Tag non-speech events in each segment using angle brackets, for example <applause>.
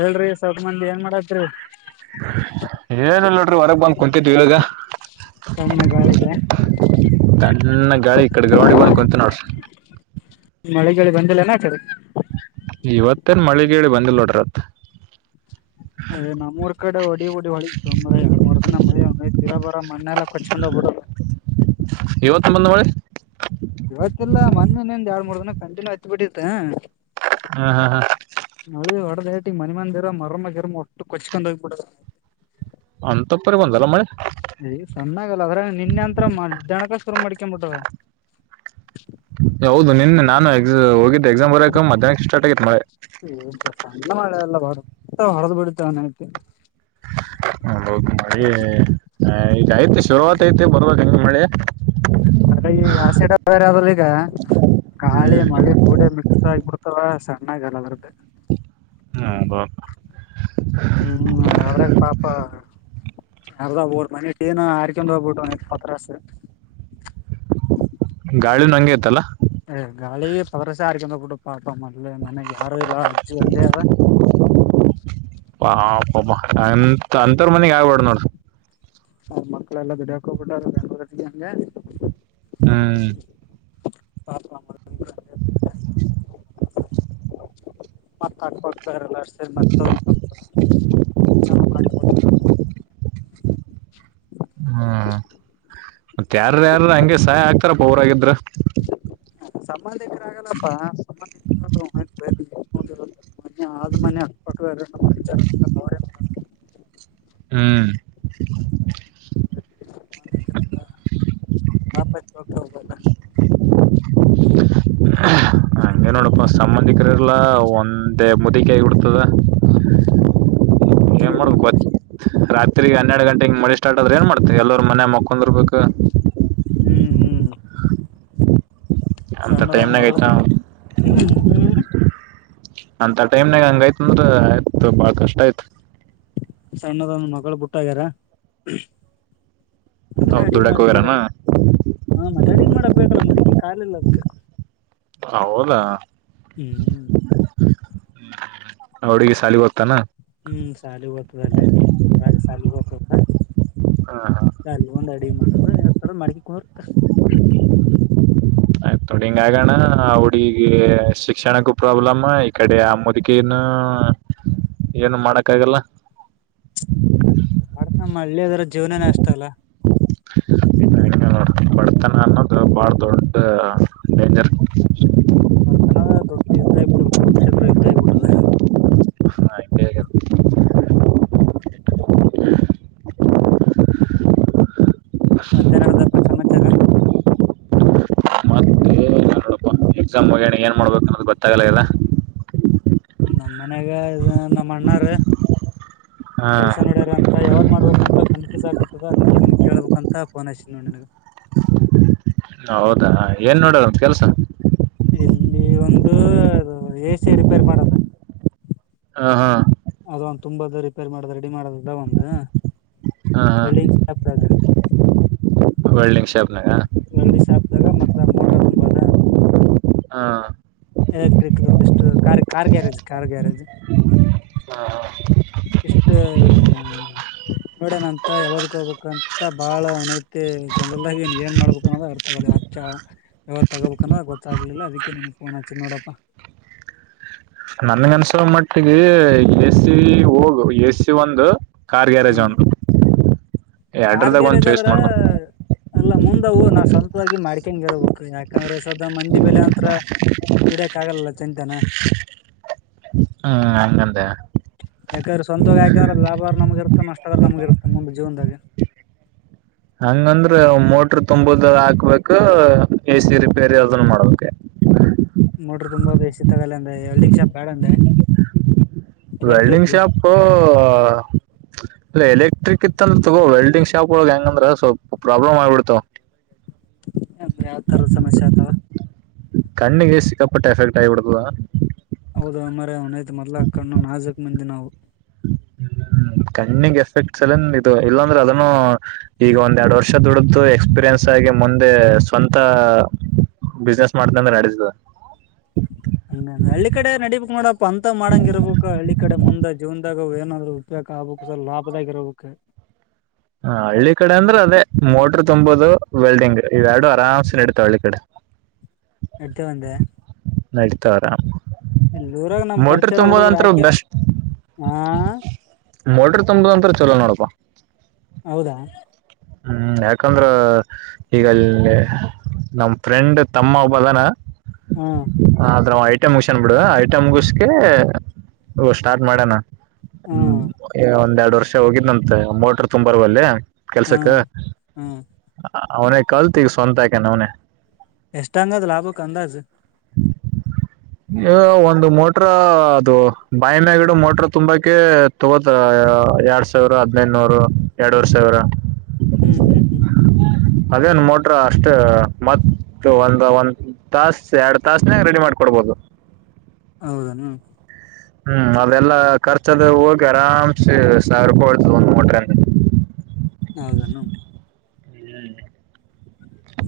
ಹೇಳ್ರಿ ಸ್ವಲ್ಪ ಮಂದಿ ಏನ್ ಮಾಡತ್ರಿ ಏನಿಲ್ಲ ನೋಡ್ರಿ ಹೊರಗ್ ಬಂದ್ ಕುಂತಿದಿವಿ ಇಗ ಸಣ್ಣ ಗಾಳಿಗೆ ತಣ್ಣಗ ಗಾಳಿ ಈ ಕಡೆ ಗ್ರೌಂಡಗೆ ಬಂದ್ ಕುಂತ ನೋಡ್ರಿ ಮಳೆಗಳಿ ಬಂದಲ್ಲನ ಆಕಡೆಗೆ ಇವತ್ತೇನ್ ಮಳಿಗೇಳಿ ಬಂದಿಲ್ಲ ನೋಡ್ರತ್ ನಮ್ಮ್ಊರ್ ಕಡೆ ಹೊಡಿ ಡಿ ಹೊಡಿತ್ ಮಾರಾಯಾ ಎರಡ್ ಮೂರ್ ದಿನ ಮಳಿಂದ ಇರೋ ಬರೊ ಮಣ್ಣೆಲ್ಲ ಕೊಚ್ಕೊಂಡ ಬಿಡ <unintelligible> ಇವತ್ತಲ್ಲ ಮೊನೇಂದ ಎರಡ್ ಮೂರ್ ದಿನ ಕಂಟಿನ್ಯೂ ಹತ್ತಿ ಬಿಟ್ಟಿತ್ ಹ್ಮ ಹಾ ಹಾ ಎಟಿ ಮನೆ ಮಂದಿರ ಮರಮ ಗಿಮ ಒಟ್ಟು ಕೊಚ್ಕೊಂಡ ಹೋಗ್ಬಿಡದ ಅಂತಪ್ಪರಿ ಬಂದಲ್ಲ ಮಳಿ ಈಗ ಸಣ್ಣಾಗಲ್ಲ ಅದ್ರ ನಿನ್ನೆ ಅಂತ್ರ ಜಣಕೊಸ್ಕರ ಮಾಡ್ಕೊಬಿಟ್ಟರ ಹೌದು ನಿನ್ನೆ ನಾನು ಎ ಹೋಗಿದ್ದು ಎಕ್ಸಾಮ್ ಬರಕ ಮಧ್ಯಾಹ್ನ ಸ್ಟಾರ್ಟ್ ಆಗಿತ್ ಮಳೆ ನಲ್ಲ ಮಳೆಲ್ಲ ಬರ ಹೊರದ್ಬಿಡುತ್ತೆನ್ಐತಿ ಹ ಹೌದು ಮಳಿ ಹಾ ಇದು ಆಯ್ತು <unintelligible> ಮಳೆ ಅದ ಈಗ ಆಸಿಡ ಈಗ ಗಾಳಿ ಮಳೆ ಕೂಡೆ ಮಿಕ್ಸ್ ಆಗಬಿಡ್ತಾವ ಚೆನ್ನಾಗಿಹಾಗಿರುತ್ತೆ ಹ್ಮ್ ಹ್ಮ್ ಅವ್ರಾಗ ಪಾಪ ಅರ್ಧ <unintelligible> ಗಾಳಿ ಹಂಗೆ ಇತ್ತಲ್ಲ ಹ ಗಾಳಿ ಹಾರಿಕೊಂಡು <unintelligible> ಅ ಮದೆ ಮನೆಗ್ ಯಾರು ಇಲ್ಲ ಅಜ್ಜಿ ಒಂದೇ ಆದ ಹಾ ಪಾಪ ಅಂತವರ್ ಮನೆಗೆ ಆಗ್ಬಾರ್ದು ನೋಡು ಮಕ್ಕಳೆಲ್ಲಾ ದುಡಿಯೋಕೆ ಹೋಗಿಬಿಟ್ಟರ ಬೆಂಗಳೂರು ಕಡೆಗೆ ಹ್ಮ್ ಪಾಪ ಮತ್ ಕಾರ್ಪಡ್ <unintelligible> ಹ್ಮ್ ಮತ್ತ ಯಾರ ಯಾರ ಹಂಗೆ ಸಹಾಯ ಆಗ್ತಾರ ಹೊರಗಿದ್ರೆ <inaudible> ಹ ಸಂಬಂಧಿಕರ ಆಗಲ್ಲಪ್ಪ ಸಂಬಂಧಿಕರು ಅದೇ ಮನೆ ಅಕ್ಕಪಕ್ಕದವರೇ ನೋಡಿ ಹ್ಮ್ ಸಂಬಧಿಕರು ಆಪತ್ತುಬಂದವರು <unintelligible> ಹಂಗೆ ನೋಡಪ್ಪ ಸಂಬಂಧಿಕರೆಲ್ಲ ಒಂದೇ ಮುದಕಾಯಿ ಹಾಗಿಬಿಡ್ತದೆ ಏನ್ ಮಾಡ್ತ ತಿರ್ಗ ಹನ್ನೆರಡು ಗಂಟೆಗೆ ಮಳೆ ಸ್ಟಾರ್ಟ್ ಆದ್ರ ಏನ್ ಮಾಡ್ತಿ ಎಲ್ಲರರು ಮನೆ ಮಕ್ಕೊಂಡಿರ್ಬೇಕು ಹ್ಮ್ ಹ್ಮ್ <inaudible> ಅಂತ ಸಣ್ಣದೊಂದು ಟೈಮ್ನಾಗ ಮಗಳು ಐತ ಹ್ಮ್ ಅಂತ ಟೈಮ್ನಾಗ ಹಂಗಯ್ತ ಅಂದ್ರ ಆಯ್ತು ಬಾಳ ಕಷ್ಟ ಆಯ್ತು ಸಣ್ಣದ ಒಂದು ಮಗಳ ಬಟ್ ಹೋಗ್ಯಾರ ಅವ್ರ ಅದನ್ನ ಅಡಿಗ್ ದುಡಕ್ ಮಾಡಿ ಹೋಗ್ಯಾರನ ಕೊಡದ ಹಾ ಮತ್ತ ಅಡಗಿ ಮಾಡಕ್ ಬೇಕಲ್ಲ ಮುದುಕಿ ಕಾಲಿಲ್ಲ <unintelligible> ಹೌದಾ ಹ್ಮ್ <inaudible> ಆ ಹುಡುಗಿ ಶಾಲಿಗೆ ಹೋತ್ತನ ಹ್ಮ್ ಸಾಲಿಗೆ ಹೋಗತದಲ್ಲೇ ಇದರಗ ಸಾಲಿಗೆ ಹೋಗತದ ಬಂದು ಅಡಿ ಮಾಡ ಹೌ ಮಾಡ್ಕಿ ಕುಂದ್ರತ್ತ <inaudible> ಆಯ್ತ್ ನೋಡಿಂಗ ಆಗಣ ಹುಡುಗಿಗೆ ಶಿಕ್ಷಣಕ್ಕೂ ಪ್ರಾಬ್ಲಮ ಈ ಕಡೆ ಆ ಮುದಕಿನು ಏನು ಮಾಡಕ್ಕ ಆಗಲ್ಲ <unintelligible> ನಮ್ಮ ಹಳ್ಳಿ ಅದ್ರ ಜೀವನನ ಅಷ್ಟ ಅಲ್ಲ ಇನ್ನು ಇನ್ನು ಬಡತನ ಅನ್ನೋದು ಬಾಳ ದೊಡ್ಡ ಡೇಂಜರ್ ಬರ್ತನದ ದೊಡ್ಡ ಯುದ್ಧ ಆಗ್ಬಿಡದ ಕುರುಕ್ಷೇತ್ರ ಯುದ್ಧ ಆಗ್ಬಿಟ್ಟದ ಹಂಗೆ ಆಗ್ಯದ ಮತ್ತೆ ನಡದ ಪ ಸಮಾಚಾರ ಮತ್ತೆ ನೋಡಪ್ಪ ಎಕ್ಸಾಮ್ ಮುಗಿಯನ ಏನ್ ಮಾಡ್ಬೇಕು ಅನ್ನೋದು ಗೊತ್ತಲ್ಲಗದ ನಮ್ಮ ಮನ್ಯಾಗ ಇದ ನಮ್ಮಣ್ಣರ ಹಾ ಕೆಲ್ಸ ನೋಡ್ಯಾರ ಅಂತ ಯಾವ್ದ್ ಮಾಡ್ಬಬೇಕತ ಕನ್ಫ್ಯೂಸ್ ಆಗಕತ್ತದ ಅದಕ್ಕ ನಿನಗ್ ಕೇಳ್ಬೇಕು ಅಂತ ಫೋನ್ ಹಚ್ಚಿನಿ ನೋಡ್ ನಿನಗ ಹೌದಾ ಏನ್ ನೋಡದಂತ ಕೆಲ್ಸ ಇಲ್ಲಿ ಒಂದು ಎ ಸಿ ರಿಪೇರ್ ಮಾಡದ ಹ ಹಾ ಅದ ಒಂದು ತುಂಬದ್ ರಿಪೇರ್ ಮಾಡಿದ್ರೆ ಮಾಡದ ಅದ ಒಂದು ಹ ಹಾ ವೆಲ್ಡಿಂಗ್ ಶಾಪ್ದಾಗ ವೆಲ್ಡಿಂಗ್ ಶಾಪ್ ವೆಲ್ಡಿಂಗ್ ಶಾಪ್ದಾಗ ಮತ್ತ ಮೋಟ್ರ ತುಂಬದ ಹ ಎಲೆಕ್ಟ್ರಿಕ್ ಒಂದಿಷ್ಟು ಕಾರ್ ಕಾರ್ಗ್ಯಾರೇಜ್ ಕಾರ್ ಗ್ಯಾರೇಜ್ ಹಾ ಹಾ ಇಷ್ಟ ನೋಡ್ಯಾನಂತ ಯಾವದಕ್ ಹೋಗ್ಬೇಕಂತ ಬಾಳನೈತಿ ಗೊಂದಲದಾಗನಿ ಏನ್ ಮಾಡ್ಬೇಕ <unintelligible> ಅಚ್ಚ ಯಾವದ್ ತಗೋಬೇಕನ್ನದ ಗೊತ್ತಾಗ್ಲಿಲ್ಲ ಅದಕ್ಕ ನಿನ್ಗ್ ಫೋನ್ ಹಚ್ಚಿದ್ ನೋಡಪ್ಪ ನನ್ಗ ಅನ್ಸೋ ಮಟ್ಟಿಗೆ ಎ ಸಿ ಹೋಗು ಎ ಸಿ ಒಂದು ಕಾರ್ ಗ್ಯಾರೇಜ್ ಹ್ಮ್ ಒಂದು ಕಾರ್ ಎರಡ್ರದಾಗ ಒಂದ್ ಗ್ಯಾರೇಜ್ ಚಾಯ್ಸ್ ಆದ್ರ ಮಾಡ್ಕೊ ಅ ಲ್ಲ ಮುಂದವು ನಾ ಸ್ವಂತವಾಗಿ ಮಾಡ್ಕೇನ್ಗೆರಬೇಕು ಯಾಕಂದ್ರೆ ಸ್ವದ ಮಂದಿ ಬಲ್ಲೆ ಅದ್ರ ದುಡ್ಯಕ್ ಆಗಲ್ಲ ಚೆಂತನ ಹ್ಮ್ ಹಂಗಂದ್ಯ ಯಾಕಂದ್ರ ಸ್ವಂತವಾಗಿ ಹಾಕಂದ್ರ ಲಾಭಾದ್ರ ನಮಗ ಇರ್ತ್ತ ನಷ್ಟ ಆದ್ರ ನಮಗ ಇರ್ತ ಮುಂದ ಜೀವನ್ದಾಗ ಹಂಗಂದ್ರ ಮೋಟ್ರ ತುಂಬುದ ಹಾಕ್ಬೇಕು ಎ ಸಿ ರಿಪೇರಿ ಅದನ್ ಮಾಡ್ಬೇಕ ಮೋಟ್ರ ತುಂಬಾ ಬೇಸತ್ತಗಲ್ಲ ಅಂದ್ರ ಎಲ್ಡಿಂಗ ಶಾಪ್ ಬೇಡಂದೆ ವೆಲ್ಡಿಂಗ್ ಎಲೆಕ್ಟ್ರಿಕ್ ಶಾಪ್ ಇಲ್ಲ ಎಲೆಕ್ಟ್ರಿಕ್ ಇತ್ತ ಅಂದ್ರ ತಗೋ ವಲ್ಡಿಂಗ್ ಶಾಪ್ ಒಳಗೆ ಹೆಂಗ ಅಂದ್ರ ಸ್ವಲ್ಪ ಪ್ರಾಬ್ಲಮ್ ಆಗ್ಬಿಡ್ತಾವ ನ ಯಾವ ತರ ಸಮಸ್ಯೆ ಆತವಾ ಕಣ್ಣಿಗೆ ಸಿಕ್ಕಾಪಟ್ಟ ಎಫೆಕ್ಟ್ ಆಗಿಬಿಡ್ತದಾ ಹೌದೋ ಮಾರಾಯ ಅವನ ಮೊದಲ ಕಣ್ಣಿನ ಮ್ಯಾಜಿಕ್ ಮಂಜ ನಾವು ಹ್ಮ್ ಕಣ್ಣಿಗ್ ಎಫೆಕ್ಟ್ಸ್ ಎಲ್ಲಂದ ಇದು ಇಲ್ಲಾಂದ್ರೆ ಅದನ್ನು ಈಗ ಒಂದ್ ಎರಡ್ ವರ್ಷ ದುಡ್ದು ಎಕ್ಸ್ಪೀರಿಯನ್ಸ್ ಆಗಿ ಮುಂದೆ ಸ್ವಂತ ಬಿಸ್ನೆಸ್ ಮಾಡತ ಅಂದ್ರೆ ನಡೆಸ ಹಂಗ ಹಳ್ಳಿ ಕಡೆ ನಡಿಬೇಕಕ್ ನೋಡ ಅಂತ ಮಾಡಂಗ ಇರಬೇಕು ಹಳ್ಳಿ ಕಡೆ ಮುಂದ ಜೀವನ್ದಾಗ ಏನಾದ್ರು ಉಪಯೋಗ ಆಗ್ಬಬೇಕು ಸರ್ ಲಾಭದಾಗಿ ಇರಬೇಕು ಹ ಹಳ್ಳಿ ಕಡೆ ಅಂದ್ರೆ ಅದೇ ಮೋಟ್ರ ತುಂಬದು ವೆಲ್ಡಿಂಗ್ ಇ ಎರಡು ಆರಾಮ್ಸೆ ನಡೀತಾವ ಹಳ್ಳಿ ಕಡೆ ಎತ ಬಂದ ನಡಿತವೆ ಆರಾಮ್ ಊರಾಗ ನಮ್ ಮೋಟರ್ ಪರಿಚಯ ಹುಡುಗರು ತುಂಬೋದಂತರ ಹಾಕಿ ಬೆಸ್ಟ್ ಹಾ ಮೋಟರ್ ತುಂಬೋದಂತ ಚಲೋ ನೋಡ ಹಾ ಹೌದಾ ಹ್ಮ್ ಯಾಕಂದ್ರ ಈಗ ಅಲ್ಲಿ ನಮ ಫ್ರೆಂಡ್ ತಮ್ಮ ಹಬ್ಬದಾನ ಹ್ಮ್ ಆದರೆ ಹೈಟ್ ಐಟ ಮುಗಿಸನ್ ಬಿಡುವ ಐಟ ಮುಗಿಸಕ ಸ್ಟಾರ್ಟ್ ಮಾಡಣ ಹ್ಮ್ ಒಂದೆರಡು ವರ್ಷ ಹೋಗಿದ್ನಂತೆ ಮೋಟ್ರರ್ ತುಂಬಾರಲ್ಲೇ ಹ್ಮ್ ಹ್ಮ್ ಅವ್ನೇ ಕಲ್ತವಿ ಸ್ವಂತಾಕಾನ ಅವನೇ ಎಷ್ಟ ಹಂಗದ್ ಲಾಭಕ್ ಅಂದಾಜ್ ಏನೋ ಒಂದು ಮೋಟ್ರ ಅದು ಬಾಯಿ ಮಿಯ ಗಿಡ ಮೋಟ್ರ ತುಂಬಾಕ್ಕೆ ತಗೋದ ಎರಡ್ ಸಾವಿರ ಹದ್ನೈದುನೂರು ಎರಡೂರ್ ಸಾವಿರ ಹ್ಮ್ ಹ್ಮ್ ಹ್ಮ್ ಹ್ಮ್ ಅದೇನ್ ಮೋಟ್ರ ಅಷ್ಟೇ ಮತ್ತ ಒಂದ ಒಂದ್ ತಾಸ್ ಎರಡ್ ತಾಸ್ನಾಗ ರೆಡಿ ಮಾಡ್ಕೊಡ್ಬೋದು ಹೌದ ಹ್ಮ್ ಅದೆಲ್ಲ ಖರ್ಚದ ಹೋಗಿ ಆರಾಮ್ಸ ಸಾವಿರ ರೂಪಾಯಿ ಒಳಿತು ಒಂದ್ ಮೋಟ್ರ ಹೌದನ್ನು ಹ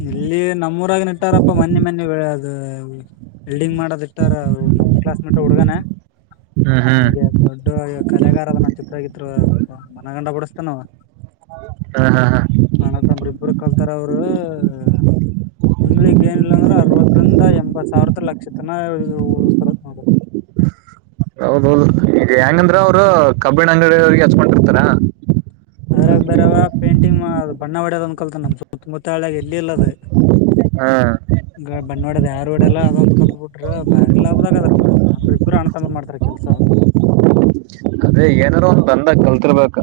ಇಲ್ಲಿ ನಮ್ಮೂರಾಗಿ ನ ಇತಾರಪ್ಪ ಮನ್ನೆ ಮನ್ನೆ ಬೆಳೆ ಅದು ಬಿಲ್ಡಿಂಗ್ ಮಾಡದ್ ಇಟ್ಟಾರ ನಮ್ ಕ್ಲಾಸ್ ಮಟ್ಟ ಹುಡುಗನ ಹ್ಮ್ ಹ್ಮ್ ಹಂಗೆ ದೊಡ್ಡ ಕಲೆಗಾರ ಅದ ನ ಚಿಪರಗತ್ರು ಮನ ಗಂಡ ಬುಡಸ್ತಾನ ಹಾ ಹಾ ಹಾ ಅಣ್ಣತ್ಂಬ್ರಿ ಇಬ್ಬರು ಕಲ್ತಾರ ಅವರು ತಿಂಗ್ಳಿಗ ಏನಿಲ್ಲ ಅಂದ್ರ ಅರವತ್ತರಿಂದ ಎಂಬತ್ ಸಾವಿರದ ಲಕ್ಷತನ ಉಳಸ್ತಾರ ನೋಡ ಹೌದೌದು ಈಗ ಹೆಂಗಂದ್ರ ಅವರು ಕಬ್ಬಿಣ ಅಂಗಡಿಯ ಅವಿಗೆ ಹಚ್ಕೊಂಡಿರ್ತಾರ ಅದ್ರಾಗ ಬರವ ಪೇಂಟಿಂಗ್ ಅ ಬಣ್ಣವಾಡ್ಯದ ಅನ್ಕಲ್ತ ನಮ್ ಸುತ್ತ ಮುತ್ತಾಳಾಗ ಎಲ್ಲಿ ಇಲ್ಲ ಅದು ಹಾ ಈ ಬಣ್ಣವಾಡದ ಯಾರ ಒಡೆಲ್ಲ ಅದೊಂದ ಕಲ್ದ ಬಿಡ್ರ ಬಾರಿ ಲಾಭದಾಗದರ್ ಬಿಡ ಅಂದ್ರಿ ಇಬ್ಬರು ಅಣ್ಣ ತಮ್ಮ ಮಾಡ್ತಾರ ಕೆಲ್ಸ ಅವರು ಅದೇ ಏನಾರೂ ಒಂದ ಬಂದಾಗ ಕಲ್ತಿರ್ಬೇಕ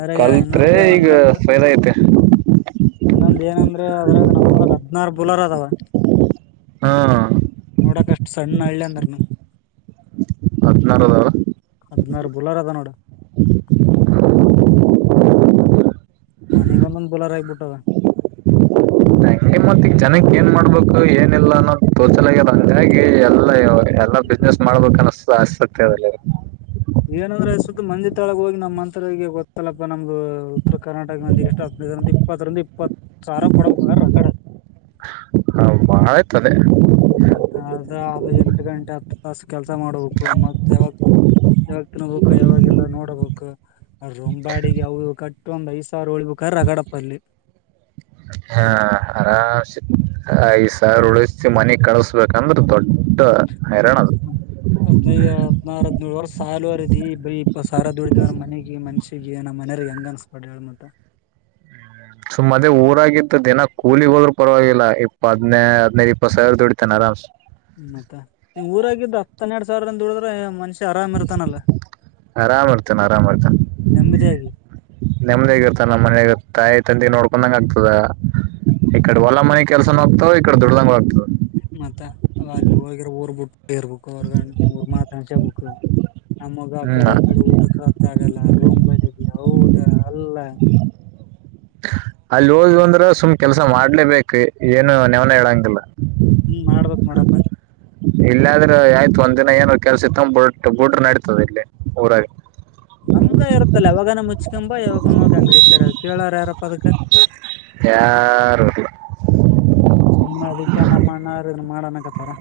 ಅದ್ರಾಗ ಕಲತ್ರೆ ಇನ್ನೊಂದ್ ಈಗ ಫೈಲ್ ಐತೆ ಇನ್ನೊಂದ ಏನಂದ್ರೆ ಅದ್ರಾಗ ನಮ್ಮೂರ ಹದಿನಾರು ಬೋಲಾರದವಾ ಹಾ ನೋಡಾಕ ಅಷ್ಟ್ ಸಣ್ಣ ಹಳ್ಲಿದ್ರನ್ನು ಹದಿನಾರುದಾವ ಹದಿನಾರ ಬುಲಾರ ಅದ ನೋಡು ಮನಗೊಂದ ಬೋಲಾರ ಆಗ್ಬಿಟ್ಟದೆ ಮತ್ತಗ ಜನಕ್ಕೆ ಏನ್ ಮಾಡ್ಬೇಕು ಏನ್ ಲ್ಲ ತೋಸಲಾಗದೆ ಹಾಗಾಗಿ ಎಲ್ಲ ಎಲ್ಲ ಬಿಸ್ನೆಸ್ ಮಾಡ್ಬೇಕ ಅನ್ನಸತ ಆಸಕ್ತಿಲ್ಲಿ ಏನಂದ್ರ ಸುತ್ತ ಮಂದಿ ತಾಳಗೆ ಹೋಗಿ ನಮ್ಮ್ಂತರಿಗೆ ಗೊತ್ತಲ್ಲಪ್ಪ ನಮ್ದು ಉತ್ತರ ಕರ್ನಾಟಕ ಮಂದಿಗೆ ಎಷ್ಟು ಹದಿನೈದರಿಂದ ಇಪ್ಪತ್ತರಿಂದ ಇಪ್ಪತ್ತು ಸಾಲ ಕೊಡಬೇಕ ಅ <inaudible> ಮತ್ತ ಅ ಎಂಟು ಗಂಟೆ ಹತ್ತು ತಾಸ ಕೆಲ್ಸ ಮಾಡ್ಬೇಕು ಮತ್ತ್ ಯಾವಾಗ ಯಾವಾಗ ತಿನ್ಬೇಕು ಯಾವಾಗಲ್ಲ ನೋಡಬೇಕು ಅ ಒಂಬಾಡಿಗೆ ಅವರು ಕಟ್ಟ ಒಂದ್ ಐದ್ ಸಾವಿರ ಉಳ್ಬೇಕಾರ ರಗಡಪ್ಪಲ್ಲಿ ಹಾ ಆರಂಸೆ ಐದು ಸಾವಿರ ಉಳಿಸಿ ಮನೆಗ್ ಕಳಸ್ಬೇಕು ನಮ್ಮದು ದೊಡ್ಡ ಹೈರಾಣ ಅದು ಹ್ಮ ಹದ್ನೈದು ಹದ್ನಾರು ಹದಿನೆಂಲ್ ಸಲದೇ ವರ್ಷ ಸಾಲುವರ್ ಬರಿ ಇ ಸಾರ ದುಡತವ ನಮ್ಮ ಮನೆಗೆ ಮನ್ಷೆ ಗ ನಮ್ಮ್ ಮನೆಯರ್ ಹೆಂಗ ಅನ್ಸ್ಬಡ್ ಹೇಳ ಮಂತ ಸುಮ್ಮದೇ ಊರಾಗಿದ್ದು ದಿನ ಕೂಲಿಗೆಹೋದ್ರು ಪರವಾಗಿಲ್ಲ ಇಪ್ಪ ಹದನೇ ಹದ್ೈದು ಇಪ್ಪತ್ ಸಾವಿರ ದುಡಿತಾನೆ ಆರಂಸೆ ಹ್ಮ್ ಮತ್ತ ನಿಮ್ ಊರಾಗಿದ್ದ ಹಾತ್ ಹನ್ನೆರಡ್ ಸಾವರ ದುಡ್ರೆ ಮಾನುಷ್ ಆರಾಮ ಇರ್ತಾನ ಆರಾಮ ಇರ್ತನ್ ನೆಮ್ಮದಿಯಾಗಿ ನೆಮದಿಗ ಇರ್ತಾನ ನಮ್ಮ ಮನಾಗ ತಾಯಿ ತಂದಿ ನೋಡ್ಕೊಂಡಂಗ ಆಗ್ತದ ಈ ಕಡೆ ಒಲ ಮನೆ ಕೆಲ್ಸನ ಹೋಗ್ತಾವ ಈಕಡೆ ದುಡ್ದಂಗ ಆಗ್ತದ ಮತ್ತ ಅಲ್ಲಿ ಹೋಗ್ರೆ ಊರ್ಬಿಟ್ಟು ರ್ ಬುಕ್ ರ್ಗ ನೂರು ಮಾತ ಹಕು <unintelligible> ನಮಗ ಆ ಕಡೆ ಈ ಹ್ಮ್ ಕಡೆ ಊಟಕೆ ರೊಕ್ಕಾಗಲ್ಲ ರೋಮ್ ಬಡಿಗ್ಗೆ ಹೌದಾ ಅಲ್ಲ ಅಲ್ಲಿ ಹೋದ್ ಅಂದ್ರ ಸುಮ್ ಕೆಲ್ಸ ಮಾಡ್ಲೇಬೇಕು ಏನು ನೆವ್ನ ಹೇಳಂಗಿಲ್ಲ ಮಾಡೋಪ್ಪ ಇಲ್ಲಾದ್ರೆ ಆಯ್ತು ಒಂದಿನ ಏನ ಕೆಲ್ಸ ಇತ್ತ ಬಿ ಬಿಟ್ರೆ ನಡತದೆ ಇಲ್ಲಿ ಊರಾಗ ನಮ್ದ ಇರುತ್ತಲ್ಲ ಯಾವಾಗನ ಬೇರೆಪ್ಪ ಅದಕ್ಕೆ ಯಾರು ಇರಲ್ಲ ನಮ್ಮ್ಣಾರ ಮಾಡಣಕತ್ತಾರ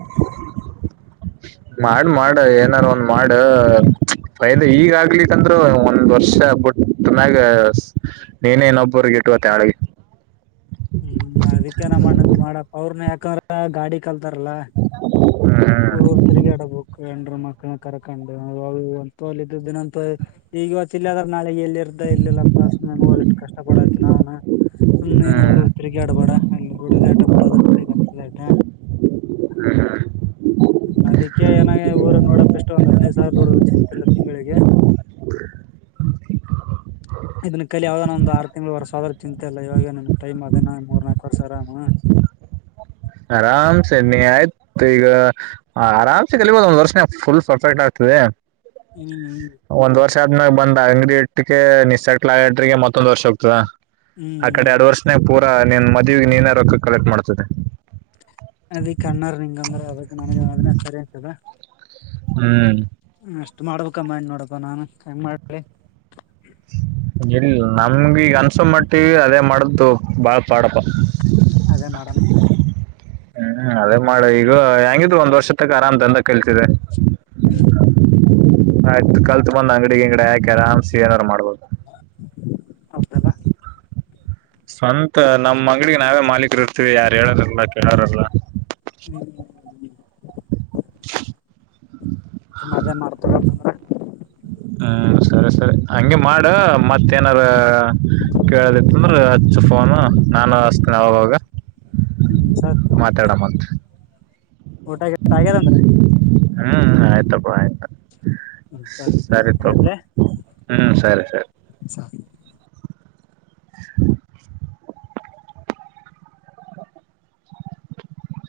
ಮಾಡ ಮಾಡ ಏನಾರ ಒಂದ್ ಮಾಡ ೈದ ಈಗ ಆಗ್ಲಿಕ್ಂದ್ರರು ಒಂದ್ ವರ್ಷ ಬಿಟ್ಟ ಮ್ಯಾಗೆ ನೀನೆ ಇನ್ನೋಬ್ಬರಿಗೆ ಎಟ್ಟ್ ಇವತ್ತ್ <unintelligible> ಹ್ಮು ಅದಿಕ್ಕೆ ನಮ್ಮ್ ಅಣ್ಣಂದು ಮಾಡಾಕ್ ಅವರ್ನ ಯಾಕ್ ಕಲ್ಕೋ ಗಾಡಿ <unintelligible> ತರ್ಲಾ ಹ್ಮ್ ಊರ್ ಊರ್ ತಿರ್ಗಯಾಡುದಕ್ <unintelligible> ಅಕ್ಕನ ಕರಕೊಂಡು <unintelligible> ದಿನ ಇವತ್ತ್ ಇಲ್ಲೇ ಅದಾರ ನಾಳಿ ಇಲ್ಲಿ ಇರ್ದ ಎಲ್ಲಿಲ್ಲಪ್ಪ ಸುಮ್ನೆ ನೋಡ್ ಎಷ್ಟ್ ಕಷ್ಟ ಪಡಾ ಚುನಾವಣಾ ಹಾ ಹರ್ಗ್ಯಾಡ್ಬ್ಯಾಡ ಹಂಗ್ <unintelligible> ಆಯ್ತಾ ಹ್ಮು ಅದಕ್ಕೆ ಏನಾ ಎ ಊರು ನೋಡಾಪ್ ಇಷ್ಟು ಒಂದ್ ಹದನೈದ್ <unintelligible> ಅದಾ ದೊಡ್ದುದ್ ಚಿಂತೆ ಇಲ್ಲ ತಿಂಗಳಿಗೆ ಇದನ್ನ ಕಲ್ಯಾವರ <unintelligible> ಒಂದ ಆರ ತಿಂಗಳ ವರ್ಷ ಹೋದ್ರ ಚಿಂತೆ ಇಲ್ಲ ಇವಾಗ ಏನ್ ನನಗ ಟೈಮ್ ಆಗ ಹದಿನಾ, ಮೂರ್, ನಾಲ್ಕ ವರ್ಷ ಆರಾಮು ಆರಾಮ್ಸೆ ನೀ ಆಯ್ತ ಈಗ ಆರಾಮ್ಸೆ ಕಲಿಬೋದು ಒಂದ್ ವರ್ಷನ್ಯಾವ್ ಫುಲ್ ಪರ್ಫೆಕ್ಟ್ ಆಗ್ತದೆ. ಹ್ಮ್ ಹ್ಮ್ ಒಂದ್ ವರ್ಷ ಆದ್ಮೇಲ್ ಬಂದ್ ಅಂಗಡಿ ಇಟ್ಟಿಕ್ಕೆ <unintelligible> ಮತ್ತೊಂದ್ ವರ್ಷ ಹೋಗ್ತದ. ಹ್ಮ್ ಆಕಡೆ ಹ್ಮ್ ಯಾಡ್ ವರ್ಷನ್ಯಾಗ್ ಪೂರ್ <unintelligible> ನಿನ್ನ ಮದುವಿ ನೀನ ರೊಕ್ಕ ಕಲೆಕ್ಟ್ ಮಾಡ್ತದೆ. ಅದಿಕ್ ಅಣ್ಣಾರ್ ನಿಂಗಂದ್ರ ಅದಕ್ ನನಗೆ ಅದನ್ನೇ ಹ್ಮು ಹ್ಮು ಅಷ್ಟ್ ಮಾಡ್ಬೇಕಮ್ಮ ಇನ್ನ್ ನೋಡಪ್ಪ ನಾನ ಹೆಂಗ್ ಮಾಡ್ಲಿ. ಇಲ್ಲ ನಮಗ ಈಗ ಅನ್ಸು ಮಟ್ಟಿಗಿ ಅದೇ ಮಾಡುದು ಬಾಳ್ ಬ್ಯಾಡಪಾ ಅದೇ ಮಾಡೋಣಂದೆ ಹ್ಮು ಅದೇ ಮಾಡ ಈಗ ಹೆಂಗ್ ಇದ್ರು ಒಂದ್ ವರ್ಷ ತಕ್ಕ ಆರಾಮ್ ತಂದ್ <unintelligible> ಹ್ಮು ಆಯ್ತು ಕಲ್ಲ್ ತಗೊಂಡ ಅಂಗಡಿ <unintelligible> ಆರಾಮ್ಸಿ ಏನಾದ್ರು ಮಾಡ್ಬೋದ. ಹೌದಲ್ಲ ಸ್ವಂತ ನಮ್ಮ್ ಅಂಗಡಿಗ್ ನಾವೇ ಮಾಲೀಕರು ಇರ್ತೀವಿ ಯಾರ ಹೇಳೋರ್ ಇರುಲ್ಲ್ ಕೇಳೋರಲ್ಲ ಇರುಲ್ಲ್. ಹ್ಮು ಹ್ಮು ಸುಮ್ಮ ಅದೇ ಮಾಡ್ತಾವೆ ಅಂತಂದ್ರೆ ಹ್ಮ್ ಸರಿ ಸರಿ ಹಂಗೆ ಮಾಡ್. ಅ ಮತ್ತೇ ಏನಾರ ಕೇಳದಿತ್ತಂದ್ರ ಹಚ್ಚು ಫೋನು ನಾನು ಹಸ್ತನ ಅವಾಗ್ ಅವಾಗ್ ಹ್ಮ್ ಮಾತಾಡ ಮತ್ತ್. ಊಟಾ <unintelligible> ಆಗ್ಯದ ಅಂದ್ರ. ಹಾ ಆಯ್ತಪ್ಪ ಆಯ್ತಾ ಹ ಸರಿ ಇಲ್ಲ ಹ್ಮ್ ಸರಿ ಹ